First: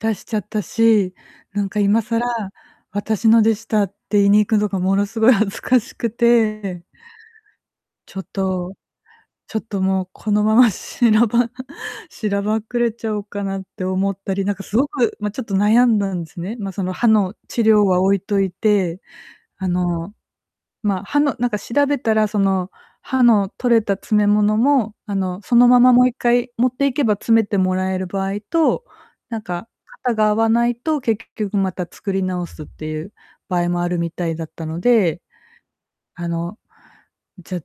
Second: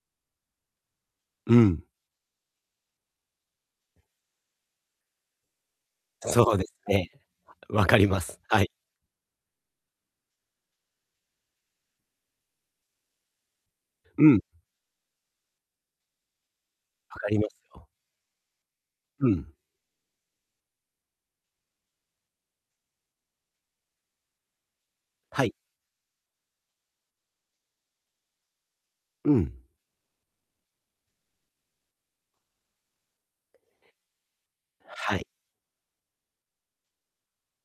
出しちゃったし、うなんかん。今更、私のでしたって言いに行くのがものすごい恥ずかしくそうですて。ね。分かりちょまっす。はい。と、ちょっともうこのまましなばしらばっくれちゃおうかなって思っうたん。り、なんか凄く、ま、ちょっと悩んだんすね。ま、その歯分かのります治療よ。は置いといて、うん。あの、ま、歯のなんか調べたら、その、歯の取れた詰め物も、あの、はい。そのままもう一回持っていけば詰めてもらえる場合と、うなんん。か型が合わないと、結局また作り直すっていう場合もあるみたいだったのはで、い。あの、じゃ、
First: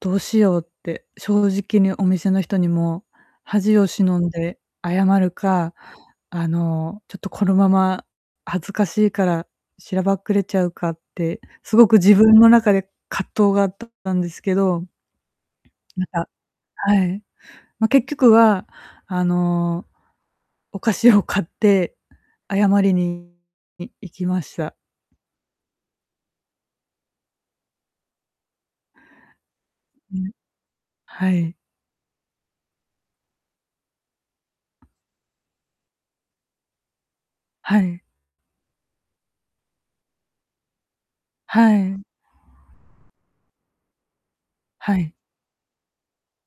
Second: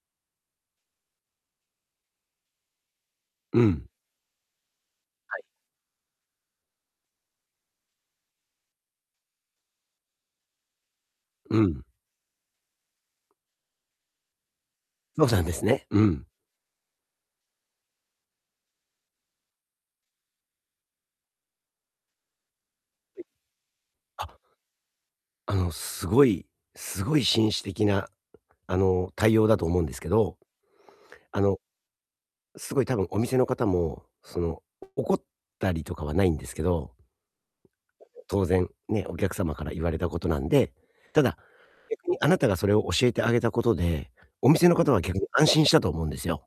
どうしようって、正直にお店の人にも、う恥をん。忍んで謝るはい。か、あの、ちょっとこのまま、恥ずかしいから、しらばっくれちゃうかって、うすん。ごく自分の中で葛藤があったんですけどのなんですね。うまん。た、はい。ま、結局は、あの、お菓子を買って、謝りにい行きあ。ました。あの、すごいすごい紳士的な、あの、対応だと思うんですけうん。ど。はあい。の、すごい多分お店の方も、その、怒ったりとかはないんですけど。はい。当然、ね、お客様から言われたことなんで。ただ、はい。逆にあなたがそれを教えてあげたことで、お店の方ははい。逆に安心したと思うんですよ。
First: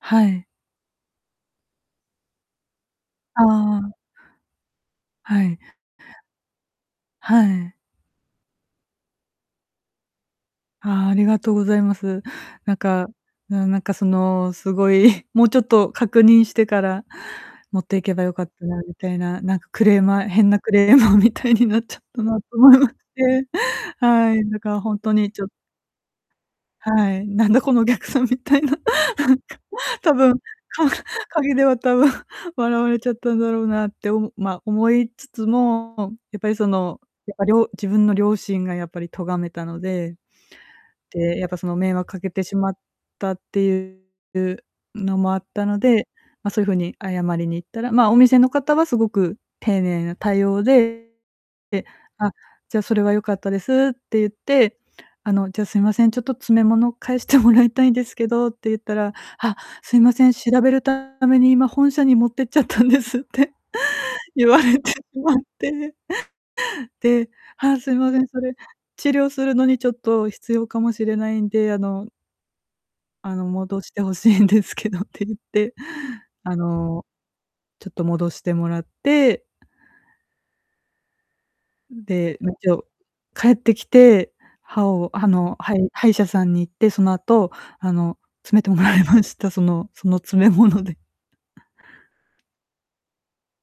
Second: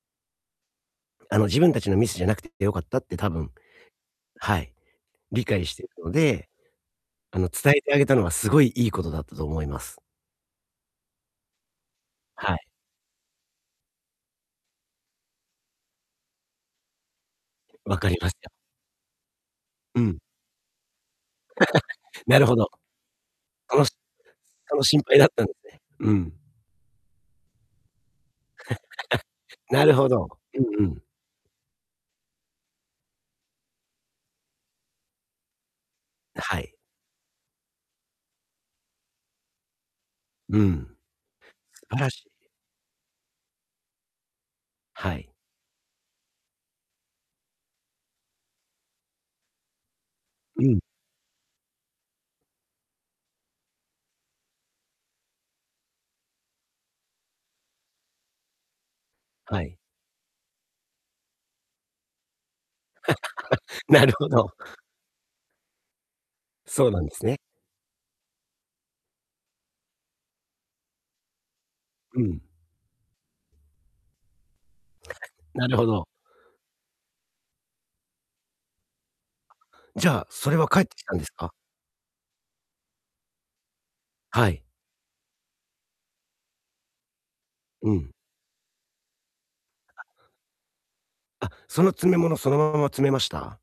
はい。あの、自分たちのミスじゃなくて良かったって多あ分あ。はい、は理い。解してるので、あはの、伝い。えてあげたのはすごいいいことだったと思います。あ、ありがとうございます。はい。なんか、なんなんか、その、すごい、もうちょっと確認してから持っ分ていかけりばまよすかっよ。たなみたいな、なんかクレうーん。マー変なクレーマーみたいになっちゃった ななるとほど。思いまて。あの、しはい、だかあらの、ほん心と配だっにちたんょすね。うん。はい、なんだこのぎゃくさんみたいな。なるほ多ど。分、うかんうん。陰では多分、笑われちゃったんだろうなっておま、思いつつも、やっあ、ぱりはそい。の、やっぱりょ自分の良心がやっぱり咎めたので。うん。で、やっぱその素迷晴ら惑かしけてしまったっていうはのもい。あったので、ま、そういう風に謝りに行ったら、ま、お店の方はすごく丁寧な対う応ん。で、で「あ、じゃ、それは良かったです」って言って「あの、じゃ、すいません、ちょっと詰め物返してもらいたいんですけど」って言ったら「あっ、はい。すいません、調べるために今本社に持ってっちゃったんです」って、なるほ言ど。われてしまってそうなんですでね。「あ、すいません、それ治療するのにちょっと必要かもしれないんで、あの」うん。「あの、戻して欲しいんですけど」って言っなて、るほど。あの、ちょっと戻してもらってじゃあ、それは返ってきたんですか？うん、で、一応返ってきて、はい。歯を歯の歯医歯医者さんに行って、その後、うあん。の、詰めてもらいました。そのあ。その詰め物で。あ、その詰め物、そのまま詰めました？